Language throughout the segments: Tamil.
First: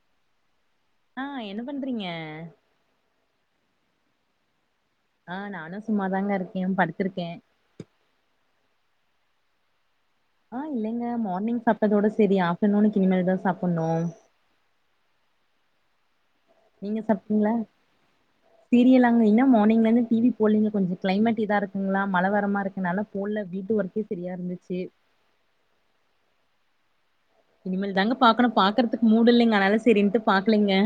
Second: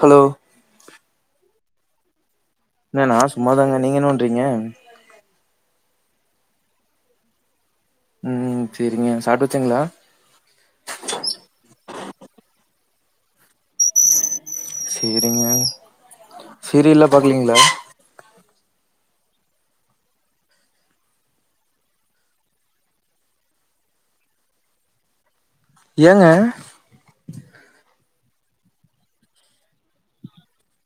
ஹலோ ஆஹ் என்ன பண்றீங்க நானா சும்மாதாங்க நீங்க என்ன பன்றீங்க ஆ நானு சும்மாதாங்க இருக்கே படுத்துருக்கே உம் செரிங்க சாப்ட்டாச்சிங்களா ஆ இல்லைங்க மார்னிங் சாப்ட்டதோட செரி ஆஃப்டர் நூனுக்கு இனிமேல்தா சாப்புண்ணு சேரிங்க நீங்க சீரியல்லா சாப்ட்டீங்களா பாக்கலீங்ளா சீரியலாங்க இன்னு மார்னிங்லேந்து டிவி போல்லீங்க கொஞ்சொ க்ளைமேட் இதா இருக்குங்ளா மழ வரமாருக்கனால போல்ல வீட்டு ஒர்க்கே செரியா இருந்துச்சி ஏங்க இனிமேல் தாங்க பாக்கணு பாக்கற்த்துக்கு மூடில்லிங்க அதனால செரின்ட்டு பாக்கலெங்க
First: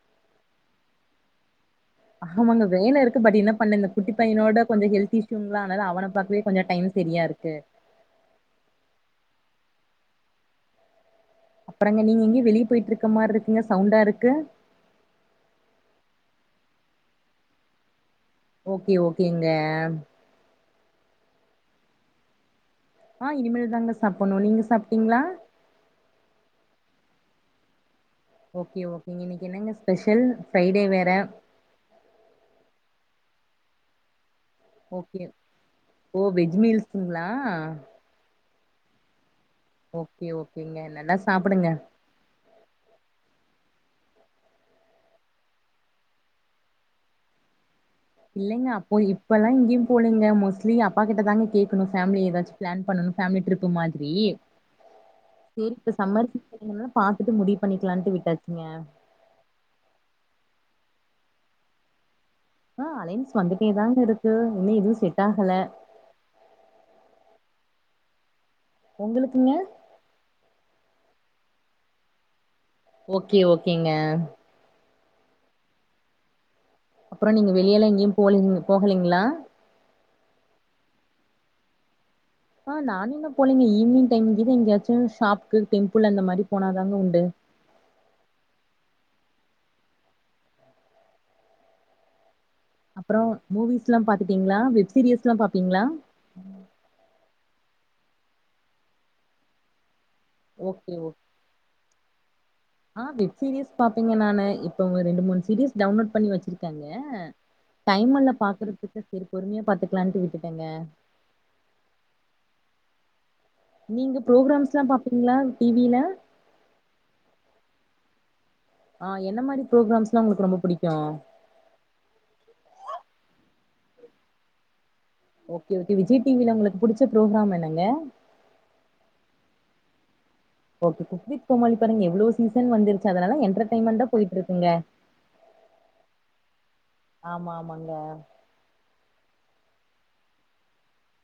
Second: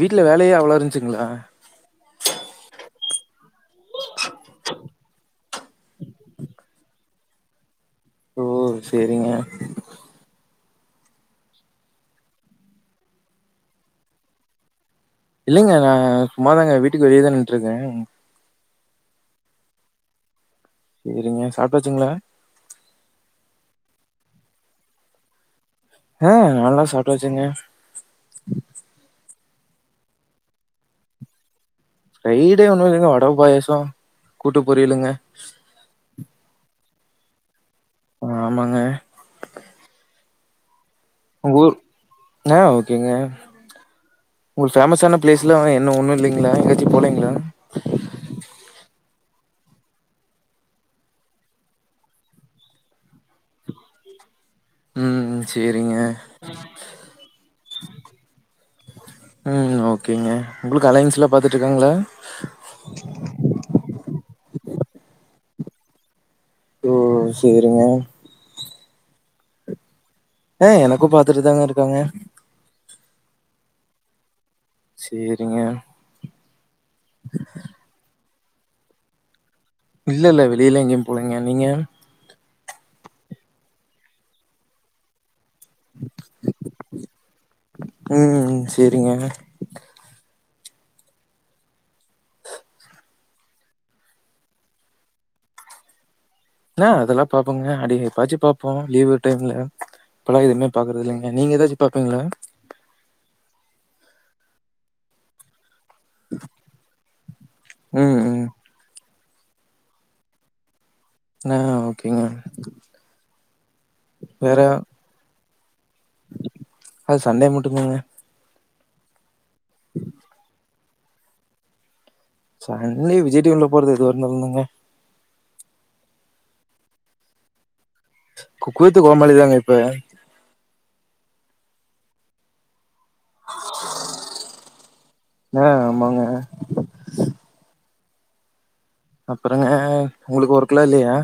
வீட்ல வேலையே அவ்ளோ இருந்துசுங்ளா ஆமாங்க [unintelligible] பண்ண இந்த குட்டிப் பையனோட கொஞ்சொ ஹெல்த் ங்களா அனால அவன பாக்கவே கொஞ்சொ டைம் செரியா இருக்கு ஓ செரிங்க அப்பறங்க நீங்க எங்கியு வெளிய போயிட்ருக்க மார் இருக்குங்க சௌண்டா இருக்கு இல்லைங்க நா சும்மாதாங்க வீட்டுக்கு வெளியதா நின்ட்ருக்கே ஓகே ஓகேங்க சேரிங்க சாப்ட்டாச்சுங்களா ஆ இனிமேல்தாங்க சாப்பண்ணு நீங்க சாப்ட்டீங்ளா ஆ நால்லா சாப்ட்டாச்சுங்க ஓகே ஓகேங்க நீ என்னங்க ஸ்பெஷல் ஃப்ரைடே வேற ஃப்ரைடே ஒண்ணு இல்லங்க வட பாயாசொ கூட்டு பொரியலுங்க ங்களா ஆமாங்க ஓகே ஓகேங்க நல்லா உங்க சாப்பிடுங்க ஊர் ஆ ஓகேங்க உங்களுக்கு ஃபேமஸ்ஸான ப்ளேஸ்லா என்ன ஒண்ணு இல்லைங்களா எங்கயாச்சு போலேங்களா இல்லைங்க அப்போ இப்பல்லா எங்கியு போலேங்க மோஸ்ட்லி அப்பாக்கிட்டதாங்க கேக்கணு ஃபேம்லி ஏதாச்சு ப்ளான் பண்ணணு ஃபேம்லி ட்ரிப்பு மாதிரி ம் சேரி இப்ப சேரிங்க சம்மர் [inaudible] பாத்துட்டு முடிவு பண்ணிக்லான்ட்டு விட்டாச்சுங்க ம் ஓகேங்க. உங்களுக்கு அலைன்ஸ்லா பாத்துட்ருக்காங்களா ஆ அலைன்ஸ் வந்துட்டே தாங்க இருக்கு இன்னு எதுவு செட் ஆகல ஓ சேரிங்க ஒங்களுக்குங்க அ எனக்கு பாத்துட்டுதாங்க இருக்காங்க ஓகே ஓகேங்க சேரிங்க அப்பறோ நீங்க வெளியல்லா எங்கியும் போலிங் போகலீங்களா இல்ல இல்ல வெளியில எங்கியும் போலீங்க நீங்க ஆஹ் நானு எங்க போலீங்க ஈவினிங் டைம் கீது எங்கயாச்சு ஷாப் பு டெம்பிள் அந்த மாதிரி போனாதாங்க உண்டு சரிங்க அப்புறம் மூவிஸ் எல்லாம் பாத்துட்டீங்களா வெப் சீரிஸ் எல்லா பாப்பீங்களா அ அதெல்லாம் பாப்போங்க அடி எப் பாச்சு பாப்போ லீவுடைம்ல இப்பலா எதுமே பாக்குறது இலைங்க நீங்க எதாச்சும் பாப்பீங்களா ஆஹ் வெப் சீரீயஸ் பாப்பங்க நானு இப்பங்க ரெண்டு மூணு சீரீயஸ் டவுன்லோட் பண்ணி வச்சிருக்கங்க ம், டைமல்ல ம். பாக்குறதுக்கு சரி பொறுமையா பாத்துக்கலான்ட்டு விட்டுட்டங்க ஆஹ ஓகேங்க வேற டி வி ல அது சண்டே மட்டுந் தாங்க ஆஹ் என்ன மாரி ப்ரோகிராம்ஸ் லா உங்களுக்கு ரொம்ப பிடிக் கு சான்டே விஜய் டி வி ல போடறது எதுவாருந்தாலுந் தாங்க ஓகே ஓகே விஜய் டிவில உங்களுக்கு புடிச்ச ப்ரோக்ராம் என்னங்க குக் வித் கோமாலி தாங்க இப்ப ஓகே குக் வித் கோமாளி பாருங்க எவ்ளோ சீசன் வந்திருக்கு அது நல்லா என்டர்டெயின்மென்ட்டா போயிட்டு இருக்குங்க ஆ ஆமாங்க. ஆமா ஆமாங்க அப்புறங்க உங்களுக்கு ஒர்க் எல்லா இல்லையா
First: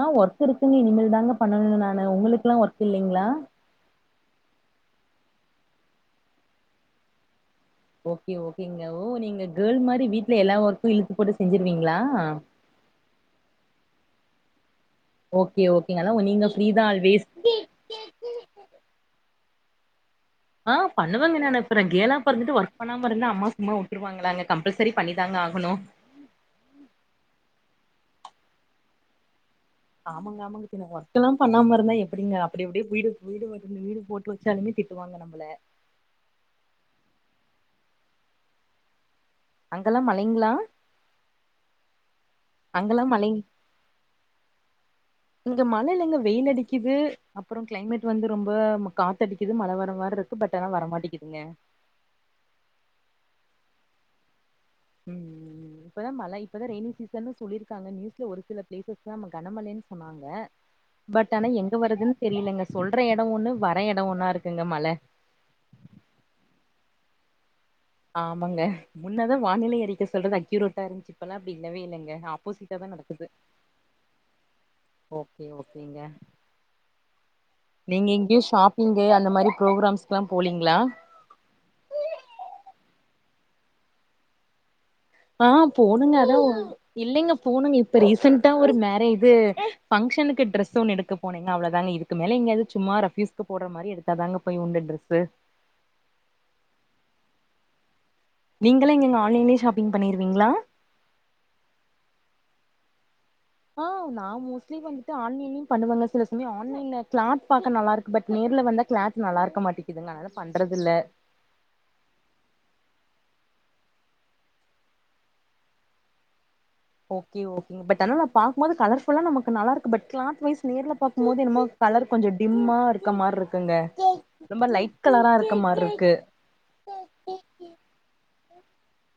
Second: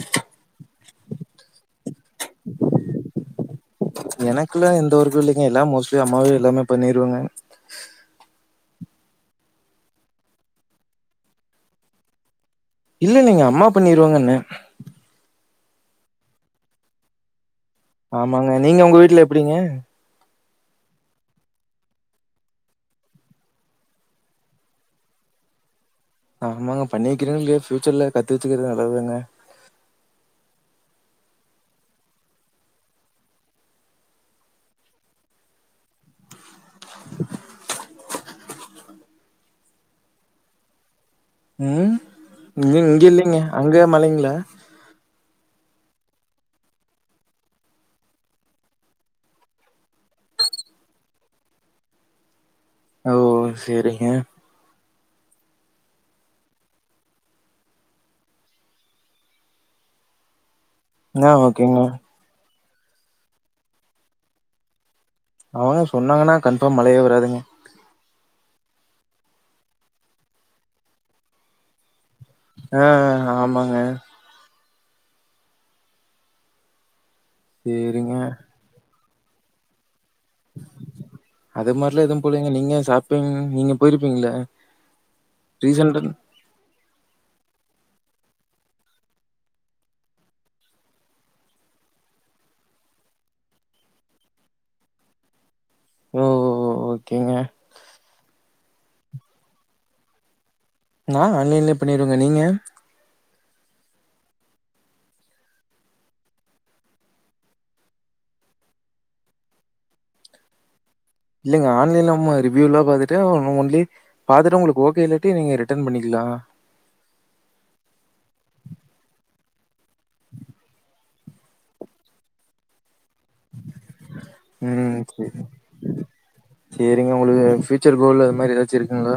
ஆஹ் ஒர்க் இருக்குங்க இனிமேல் தாங்க பண்ணணுனு நா உங்களுக்கெல்லா ஒர்க் இல்லைங்களா எனக்குல்லா எந்த வொர்க்கு இல்லைங்க எல்லா மோஸ்ட்லி அம்மாவே எல்லாமே பண்ணிருவாங்க ஓகே ஓகேங்க ஓ நீங்க கேர்ள் மாதிரி வீட்டுல எல்லா ஒர்க்கு இழுத்து போட்டு செஞ்சிருவீங்களா? இல்ல நீங்க அம்மா பண்ணிருவாங்கன்ன ஓகே ஓகேங்க அதா நீங்க ஃப்ரீதா ஆல்வேஸ் ஆமாங்க நீங்க உங்க வீட்டுல ப்படிங்க ஆஹ் பண்ணுவங்க நானு அப்புற கேர்ளா பொறந்துட்டு ஒர்க் பண்ணாம இருந்தா அம்மா சும்மா உட்டுருவாங்களாங்க கம்பல்சரி பண்ணிதாங்க ஆகணு ஆமாங்க பண்ணிருக்கிறிங்ளோ இல்லையோ ஃப்யூச்சர்ல கத்து வச்சுக்கிறது நல்லது தான ஆமாங்க ஆமாங்க பின்ன ஒர்க் எல்லா பண்ணாம இருந்தா எப்படிங்க அப்படி அப்படியே வீடு வந்து வீடு போட்டு வச்சாலுமே திட்டுவாங்க நம்மள [unintelligible] அங்கல்லாம் மழைங்ளா? உம் இங்கயிலைங்க அங்கள மழைங்களா? இங்க மழை இலங்க வெயில் அடிக்கிது அப்புறம் கிளைமேட் வந்து ரொம்ப காத்து அடிக்குது மழை வர வரமாதிரி இருக்கு பட் வரமாட்டங்துங்க ஓ செரிங்க உம் இப்பதான் மழை இப்ப தான் ரெயினி சீஸ்னனு சொல்லியிருக்காங்க நியூஸ்ல ஒரு சில பிளேசஸ் தான் கனமழைனு சொன்னாங்க ஆ பட் ஆனா ஓகேங்க எங்க வர்றதுனு தெரியலங்க சொல்ட எட ஒன்னு வர எட ஒன்னா இருக்குங்க மழ அவ்ங்க சொன்னாங்கனா கன்ஃபார்ம் மழையே வராதுங் ஆமாங்க முன்னாதா வானிலை அறிக்க சொல்றது அக்யூரோட்டா இருந்துச்சு இப்பலா அப்டி இல்லவே இல்லங்க ஆப்போசிட்டா தா ஆஹ் நடக்குது ஹ ஆமாங்க ஓகே ஓகேங்க நீங்க சேரிங்க எங்கயோ ஷாப்பிங் டே அந்த மாரி புரோகராம்ஸ் அது மார்லா எதுவும் போலைங் நீங்க சாப் டுங் நீங்க போயிர்பீங்ள ஆஹ் போணுங்க அதா இல்லைங்க போனுங்க இப்ப ரீசென்ட்டா ஒரு மேரேஜ் இது பங்க்ஷனுக்கு ட்ரெஸ் ஒன்னு எடுக்க போனேங்க அவ்ளதாங்க இதுக்கு மேல எங்யாது சும்மா ரஃப்யூஸ்கு போட்ற மாரி எடுத்தாதாங்க போய் உண்டு ட்ரெஸ்ஸு ஓ ஓ ஓகேங்க நீங்களா எங்கங்க ஆன்லைலே ஷாப்பி்ங் பண்ணிருவீங்ளா நா ஆன்லைன்லே பண்ணிருவேங்க நீங்க ஆஹ் நா மோஸ்ட்லி வந்ட்டு ஆன்னிலயு பண்ணுவங்க சில சமய ஆன்லைன்ல கிளாத் பாக்க நல்லா இருக்கு பட் நேர்ல வந்தா கிளாத் நல்லா இருக்க மாட்டிக்குதுங்க அதா பண்றதில்ல இல்லங்க ஆன்லைன்ல நம்ம ரிவ்யூலா பாத்துட்டு ஒ நோ ஒன்லி பாத்துட்டு உங்களுக்கு ஓகே இல்லாட்டி நீங்க ரிட்டன் பண்ணிக்குலா ஓகே ஓகே பட் நா பாக்கும் போது கலர்ஃபுல்லா நமக்கு நல்லா இருக்கு பட் கிளாத் வைஸ் நேர்ல பாக்கும் போது என்னமோ கலர் கொஞ்ச டிம்மா இருக்கு உம் கலரா இருக்க மாரி இருக்கு சேரிங்க உங்களுக்கு ஃயூச்சர் கோல் அது மாரி எத ச்சு இருகுங்ளா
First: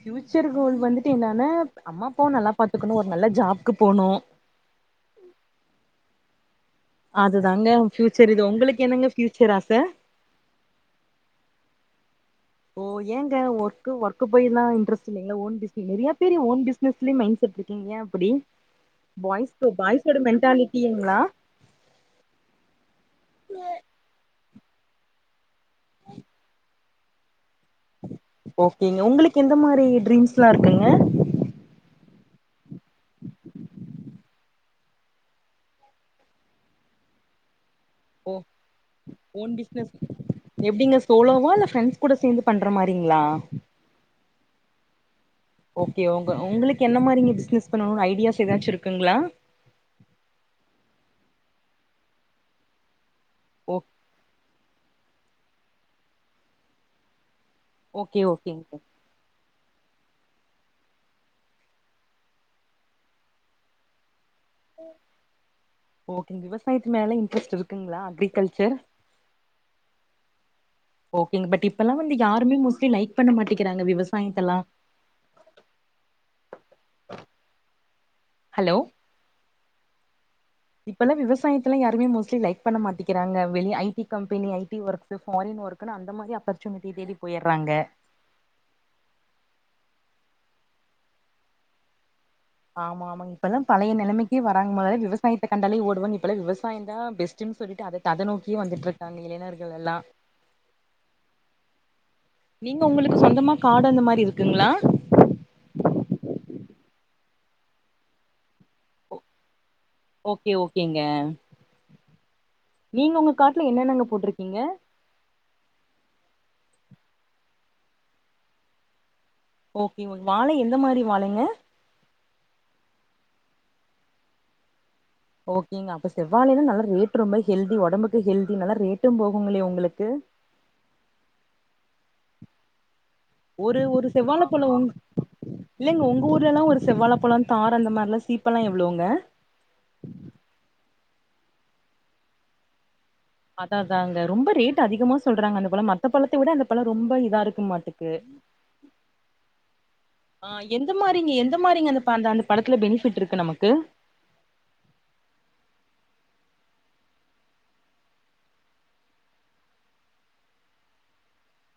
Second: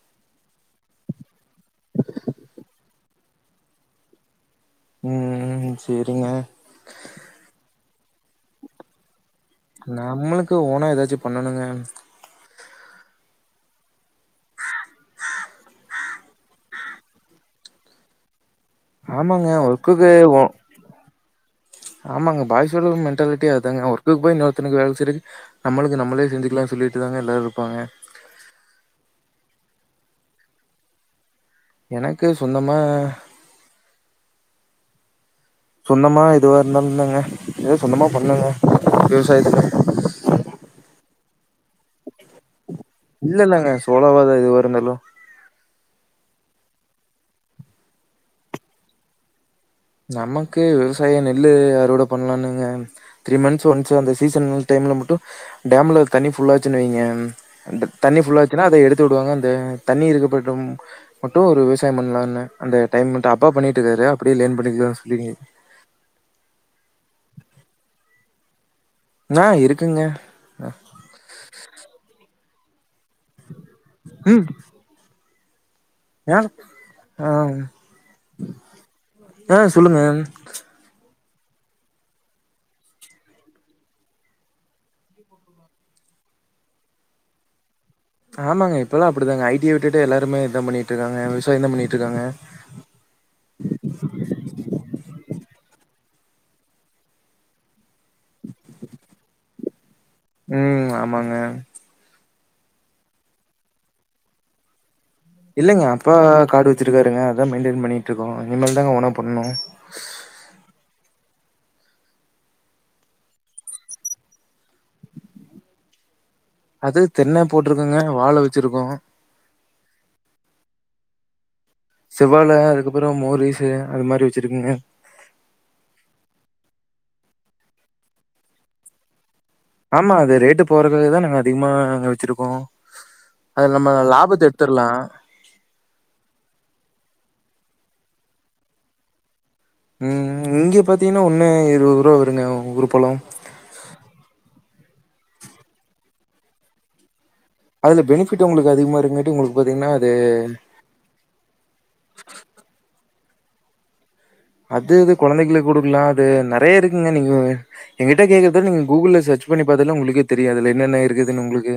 ஃபியூச்சர் கோல் வந்துட்டு என்னானா அம்மாப்பாவ நல்லா பாத்துகணு ஒரு நல்ல ஜாப்க்கு போணு உம் ம் சேர் ங்க அதுதாங்க ஃபியூச்சர் இது ஒங்களுக்கு என்னங்க ஃபியூச்சர் ஆச நம்மளுக்கு ஓனா எதாச்சு பண்ணணுங்க ஓ ஏங்க ஒர்க்கு ஒர்க்கு போய்ந்தா இன்ட்ரஸ்ட் இல்லைங்ளா ஓன் பிஸ்னி நெறயா பேரு ஓன் பிஸ்னஸ்லே மைண் செட் இருகீங் ஏ அப்டி ஆமாங்க ஒன்ஸ் பாய்ஸோட மெண்டாலிட்டியங்ளா ச் ஆமாங்க பாய்ஸோட மெண்டாலிட்டி அதாங்க ஒர்க்குக்கு போய் இன்னோர் தனுக்கு வேல செய்றக்கு நம்மளுக்கு நம்மளே செஞ்சுகலான் சொல்லிட்டுதாங்க எல்லாரு ஓகேங்க உங்ளுக் கெந்த மாரி டிர்ங்ஸ்லா இருக்குங்க எனக்கு சொந்தம மா சொந்தமா எதுவா இருந்தாலுமே எதோ சொந்தமா ஓ பண்ணுங்க ஓன் விவசாயத்துக்கு பிஸ்னஸ் எப்டிங்க சோலோவா இல்ல ஃபிரெண்ஸ் கூட சேந்து பண்ணு இல்லல்லங்க சோலோவாதா எதுவா இருந்தாலு ஓகே உங்க உங்களுக்கு என்ன மாரிங்க பிஸ்னஸ் பண்ணணுனு ஐடியாஸ் ஏதாச்சு இருக்குங்ளா நமக்கு விவசாயொ நெல்லு அறுவடை பண்ணலானுங்க த்ரீ மந்த்ஸ் ஓ ஒன்ஸ் அந்த சீசன் டைம்ல மட் டும் டேம்ல தனி ஃபுல்லாச்சுனு வைங்க அந்த தண்ணி ஓகே ஃபுல்லாசுனா ஓகேங்க அத எடுத்து விடுவாங்க அந்த தண்ணி இருக்கப டும் மட்டூ ஒரு விவசாயொ பண்ணலானு அந்த டைம் மட்டு அப்பா பண்ணிட்டு இருக்காரு அப்டி இல் ஓகே விவசாயத்து மேல இன்ட்ரஸ்ட் இருக்குங்களா அக்ரிகல்ச்சர் ஆஹ் இருக்குங்க ஓகேங்க பட் இப்பெல்லா வந்து யாருமே மோஸ்ட்லி லைக் பண்ண மாட்டீக்கிறாங்க விவசாயத்தல்லா ஏ ஆஹ் ஆஹ் ஹலோ ஆஹ் சொல்லுங்க இப்பெல்லா விவசாயத்தல்ல யாருமே மோஸ்டலி லைக் பண்ண மாட்டீக்கிறாங்க வெளிய I T company I T work foreign ஒர்க்னு அந்த மாரி அப்பர்சுனிட்டி தேடி போயர்றாங்க ஆமாங்க இப்பெல்லா அப்டிதாங்க ஐ டிய விட்டுட்டு எல்லாருமே இதா பண்ணிட்டு இருக்காங்க விவசாயம்தா பண்ணிட்டு இருக்காங்க ஆமா ஆமாங்க இப்பெல்லா பழைய நெலைமைக்கே வராங்க மொதல்ல விவசாயத்த கண்டாலே ஓடுவன் இப்பல்லா விவசாயம்தா பெஸ்டுனு சொல்லிட்டு அத த அத நோக்கியே வந்துட்டு இருக்காங்க இளைஞர்கள் எல்லா உம் ஆமாங்க நீங்க உங்களுக்கு சொந்தமா காடு அந்த மாரி இருக்குங்ளா இல்லங்க அப்பா காடு வெச்சிருக்காருங்க அதா மெயின்டெய்ன் பண்ணிட்டு இருக்கோ இனிமேல்தாங் ஓனா பண்ணூ ஓகே ஓகேங்க நீங்க உங்க காட்ல என்னென்னங்க போட்ருகீங்க அது தென்னெ போட்ருகோங்க வாழ வெச்ருகோ ஓகே வாழ எந்த மாரி வாழங்க செவ்வால அதுக்கப்பறம் மோரிஸு அது மாரி வச்சிருக்குங்க ஓகேங்க அப்ப செவ்வால எல்லா நல்ல ரேட் ரொம்ப ஹெல்தி ஒடம்புக்கு ஹெல்தி நல்லா ரேட்டும் போகு ஆமா அது ரேட்டு போறதுகதா நாங்க அதிகமா வெச்சிருக்கோ ஒரு ஒரு செவ்வாழ பழம் உங் இல்லங்க உங்க ஊர்லலா ஒரு செவ்வாழ பழ தார் அந்த மாதிரிலா சீப்பெல்லா எவளவுங்க ம் ம் இங்க பாத்தீங்கன்னா ஒன்னு இருபது ரூவா வருங்க ஒரு பழம் அதா அதாங்க ரொம்ப ரேட் அதிகமா சொல்றாங்க அந்த பழ மத்த பழத்த விட அந்த பழோ ரொம்ப இதா இருக்கு அதுல இருகுமாட்டுக்கு பெனிஃபிட் உங்களுக்கு அதிகமா இருக்குங்காட்டி உங்களுக்கு பாத்தீங்கன்னா அது ஆ எந்த மாரிங்க எந்த மாரிங்க அந்-அந்த பழத்துல பெனிஃபிட் இருக் க்கு நமக்கு அது இது கொழந்தைங்களுக்கு கொடுக்கலா அது நெறைய இருக்குங்க நீங்க எங்கிட்ட கேக்குறத விட நீங்க கூகுள்ல சர்ச் பண்ணி பாத்தாலே உங்களுக்கே தெரியாதுல என்னென்ன இருக்குதுன்னு உங்களுக்கு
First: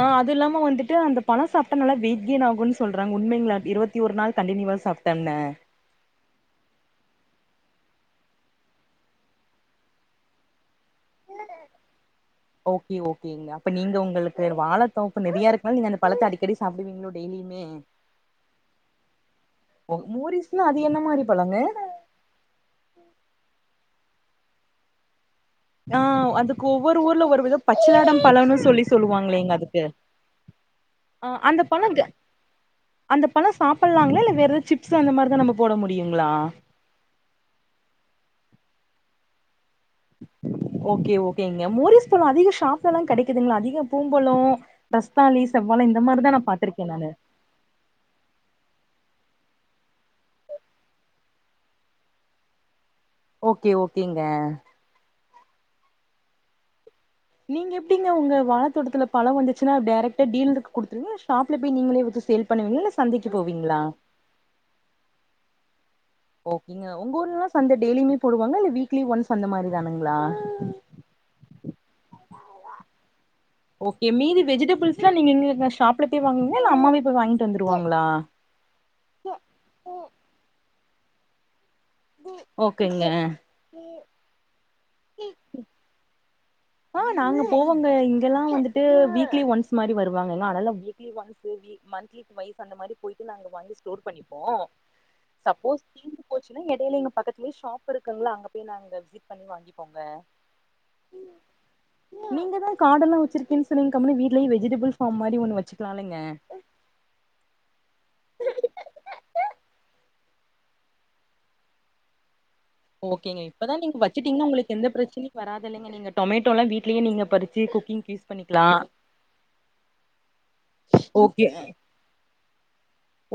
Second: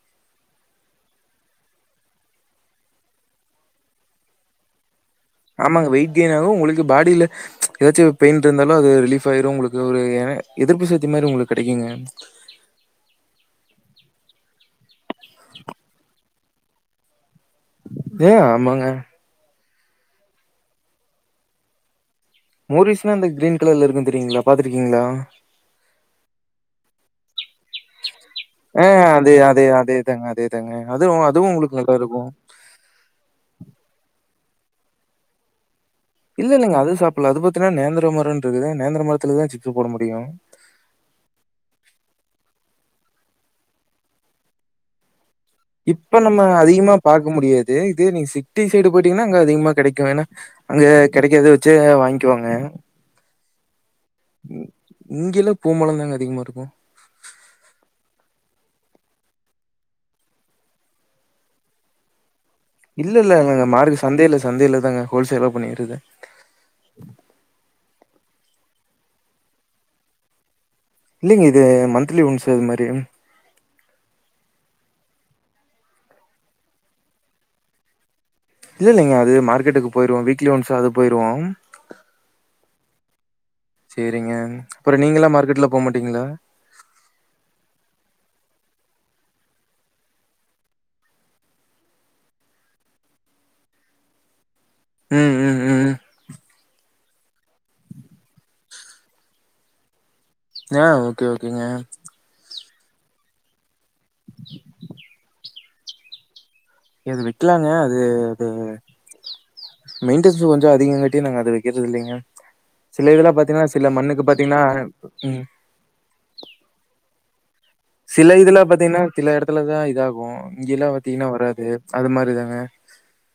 ஆஹ் அது இல்லாம வந்துட்டு அந்த பழம் சாப்டா நல்லா வெயிட் கேயின் ஆகும்னு சொல்றாங்க உண்மைங்களா இருவத்தி ஒரு நாள் கண்டினியூவா சாப் ஆமாங்க வெயிட் கெயின் ஆகு உங்களுக்கு பாடியில எதாச்சும் பெயின் இருந்தாலு அது ரிலீப் ஆயிரும் உங்களுக்கு ஒரு என எதிர்ப்பு சத் ஓகே ஓகேங்க அப்ப நீங்க உங்களுக்கு வாழ ஓ இப்ப நெறயா இருக்கனால அந்த பழத்தை அடிக்கடி சாப்படுவீங்ளோ டெய்லி ஏ ஆமாங்க மூரிஸ்ன்னா அது என்ன மாரி பழங்க மோரிஸ்னா அந்த கிரீன் கலர்ல இருக்கு [unintelligible] [unintelligible] பாத்துருக்கீங்களா ஆஹ் அதுக்கு ஒவ்வொரு ஊர்ல ஒரு விதம் பச்சாடம் பழம்னு சொல்லி ஆ அதே சொல்லுவாங்களேங்க அதே அதுக்கு அதேதாங்க அதேதாங்க. அதுவும் அதுவும் அந்த உங்களுக்கு நல்லா பழம் இருக்கும். அந்த பழம் சாப்டலாங்களா இல்ல வேற எதுக் சிப்ஸ் அந்த மாரிதான் நம்ப போட மு இல்ல இல்லங்க அது சாப்பிட்லா அது பாத்திங்கனா நேந்திர மாரி தானே இருக்குது நேந்திர மரத்துல தான் சிப் ஓகே ஓகேங்க மோரிஸ் பழம் அதிக சாப் சலாம் கிடைக்குதுங்களா அதிக பூம்பழம் ரஸ் இப்ப நம்ம அதிகமா பாக்க முடியாது இது நீ சிட்டி சைடு போயிட்டீங்கன்னா அங்க அதிகமா கெடைக்கும் ஏன்னா அங்க கெடைக்கத வச்சு வாங்கிக்குவாங்க ஓக்கே ஓக்கேங்க பூம் பழம் தாங்க அதிகமா இருக்கும் நீங்க எப்படிங்க உங்க வாழத்தோட்டத்துல பழ வந்துச்சுா டைரக்டா டீலருக்கு குடுத்துருங்க இல்ல ஷாப்ல போய் நீங்களே வச்சு சேல் பண்ணுவீங்களா இல்ல சந்தைக்கு இல்லங்க போவீங்களா மார்கட் சந்தேல சந்தேல தாங்க ஹோல்சேலா பண்ணிரது ஓகேங்க உங்க ஊர் எல்லாம் சந்த டெய்லியுமே போடுவாங்க இல்ல வீக்லி ஒன்ஸ் அந்த மாரி தானுங்களா இல்லைங்க இது மன்த்திலி ஒன்ஸ் அது மாரி ஓகே மீதி வெஜிடபிள்ஸ் எல்லாம் நீங்க எங்க ஷாப்ல போய் வாங்குவீங்ளா இல்ல அம்மாவே போய் வாங்கிட்டு வந்துருவாங்களா இல்ல இல்லங்க அது மார்க்கெட்டுக்கு போய்ருவோம் வீக்லி ஒன்ஸாது போய்ருவோம் ஓக்கேங்க சேரிங்க அப்பறோ நீங்கள்ளா மார்க்கெட்லா போமாட்டீங்களா ஆஹ் நாங்க போவோங்க இங்கெல்லாம் வந்துட்டு வீக்லி ஒன்ஸ் மாரி வருவாங்கங்க ஆனால weekly once week monthly twice அந்த மாரி போயிட்டு நாங்க வாங்கி ஸ்டோர் பண்ணிப்போம் ம் ம் சப்போஸ் ம் தீந்து போச்சுன்னா இடையில எங்க பக்கத்துலேயே ஷாப் இருக்குங்களா அங்க போய் நாங்க விசிட் பண்ணி வாங்கிப்போங்க ஆ ஓகே ஓகேங்க நீங்கதான் காடெல்லாம் வச்சிருக்கேன்னு சொன்னீங்க கம்முணு வீட்லயே வெஜிடபிள் ஃபார்ம் மாரி ஒன்னு வச்சு கலாலங்க அது வெக்கலாங்க அது அது மெயின்டனஸ் கொஞ்சம் அதிகோ கட்டி நாங்க அத வைக்கிறது இல்லைங்க சில இதெல்லா ஓகேங்க பாத்தீங்கன்னா இப்பதா சில நீங்க மண்ணுக்கு வச்சுட்டீங்கன்னா பாத்தீங்கன்னா உங்களுக்கு எந்த பிரச்சனையு ம் வராது இல்லங்க நீங்க டொமேட்டோலா வீட்லயே நீங்க பறிச்சு குக்கிங்க்கு யூஸ் சில இதுல பண்ணிக்கலா பாத்தீங்கன்னா சில எடத்துலதா இதாகோ இங்கெல்லா பாத்தீங்கன்னா ஓகே வராது அது மாரிதாங்க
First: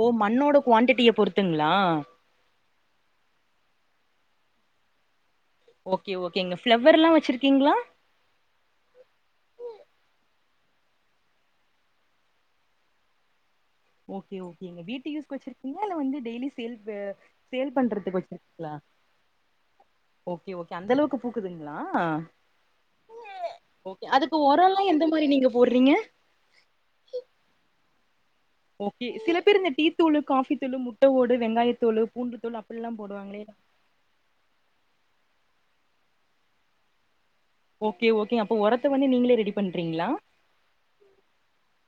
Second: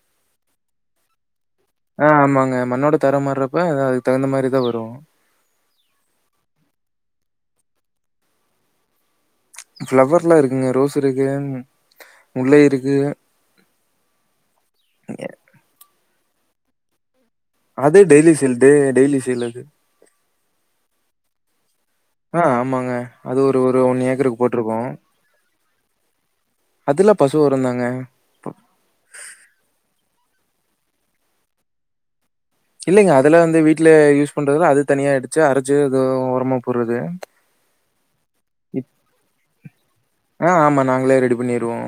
ஓ மண்ணோட குவான்டிட்டிய பொறுத்துங்களா ஆ ஆமாங்க மண்ணோட தரம் மார்றப்போ இத்தா தகுந்த மாரி தா வரோ ஓகே ஓகேங்க பிளவர்ல்லா வெச்சிருக்கீங்களா ஃப்ளவர்லா இருக்குங்க ரோஸ் இருக்கு முல்லை இருக்கு ஓகே ஓகேங்க வீட்டு யூஸ் வெச்சிருக்கீலா இல்ல வந்து டெய்லி தில்பு அது டெய்லி ஃபீல்டு டெய்லி சேல் அது ஓகே ஓகே அந்த அளவுக்கு பூக்குதுங்களா ஆஹ் ஆமாங்க அது ஒரு ஒரு ஒண் ஓகே அதுக்கு ஏக்கருக்கு ஒரல்லா போட்டிருக்கோம் எந்த மாரி நீங்க போடுறீங்க அது எல்லா பசு வொறந்தாங்க ஓகே சில பேர் இந்த டீ தூளு காபி தூளு முட்டை ஓடு வெங்காயத் தோளு இல்லங்க அதெலாம் வந்து வீட்டுல யூஸ் பண்றதுல அது தனியா எடுத் அரைச்சு அத உரமா போடுறது ஓ ப் ஆஹ் ஆமா நாங்களே ரெடி பண்ணிருவோம்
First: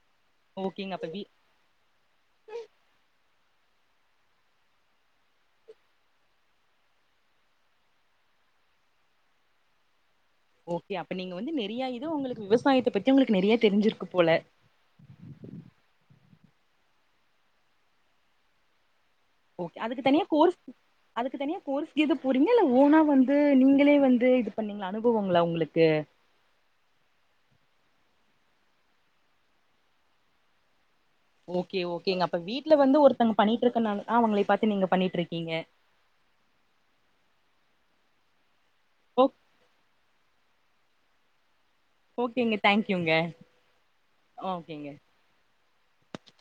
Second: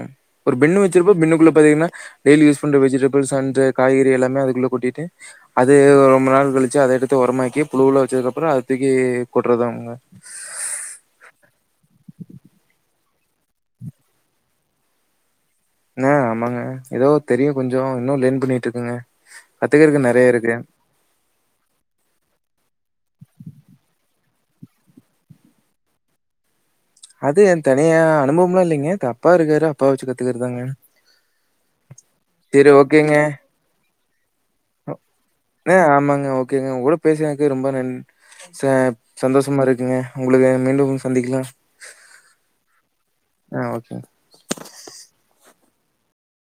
ஒரு பெண்ணு ஓகேங்க அப்ப வெச்சிருப்போம் வீ பெண்ணுக்குள்ள பாத்தீங்கன்னா டெய்லி யூஸ் பண்ற வெஜிடபிள்ஸ் அன்ட் காய்கறி எல்லாமே அதுக்குள்ளே கொட்டிட்டு அது ரொம்ப நாள் கழிச்சு அத எடுத்து ஒரமாக்கி புழுலா வெச்சதுக்கப்புறம் அது தூக்கி கொட்டுறது அவங்க ஓகே அப்ப நீங்க வந்து நெறய இத் உங்களுக்கு விவசாயத்த பத்தி உங்களுக்கு நறைய தெரிஞ்சிருக்கு போல ஆஹ் ஆமாங்க ஏதோ தெரியும் கொஞ்சோ இன்னு லேர்ன் பண்ணிட்டு இருக்கங்க அதுக்கு தனியா கோர்ஸ் அதுக்கு தனியா கோர்ஸ் ஏது போறீங்லா இல்ல ஓனா வந்து நீங்களே வந்து இது இது பண்ணீங்கள அனுபவங்களா உங்களுக்கு அது என் தனியா அனுபவம்லா இல்லங்க அப்பா இருக்காரு அப்பா வெச்சு கத்துக்கறதாங்க ஓகே ஓகேங்க அப்ப வீட்டுல வந்து ஒருத்தங்க பண்ணிட்டு இருக்க நால ஆமாங்களே ப் அ ஏ ஆமாங்க ஓகேங்க உங்க கூட பேசினதுக்கு ரொம்ப [unintelligible] ச ஓ சந்தோஷமா இருக்குங்க உங்களுக்க மீண்டும் சந்திக்கலாம் ஓகேங்க தேங்க்யூங்க ஆ ஓகே. ஓகேங்க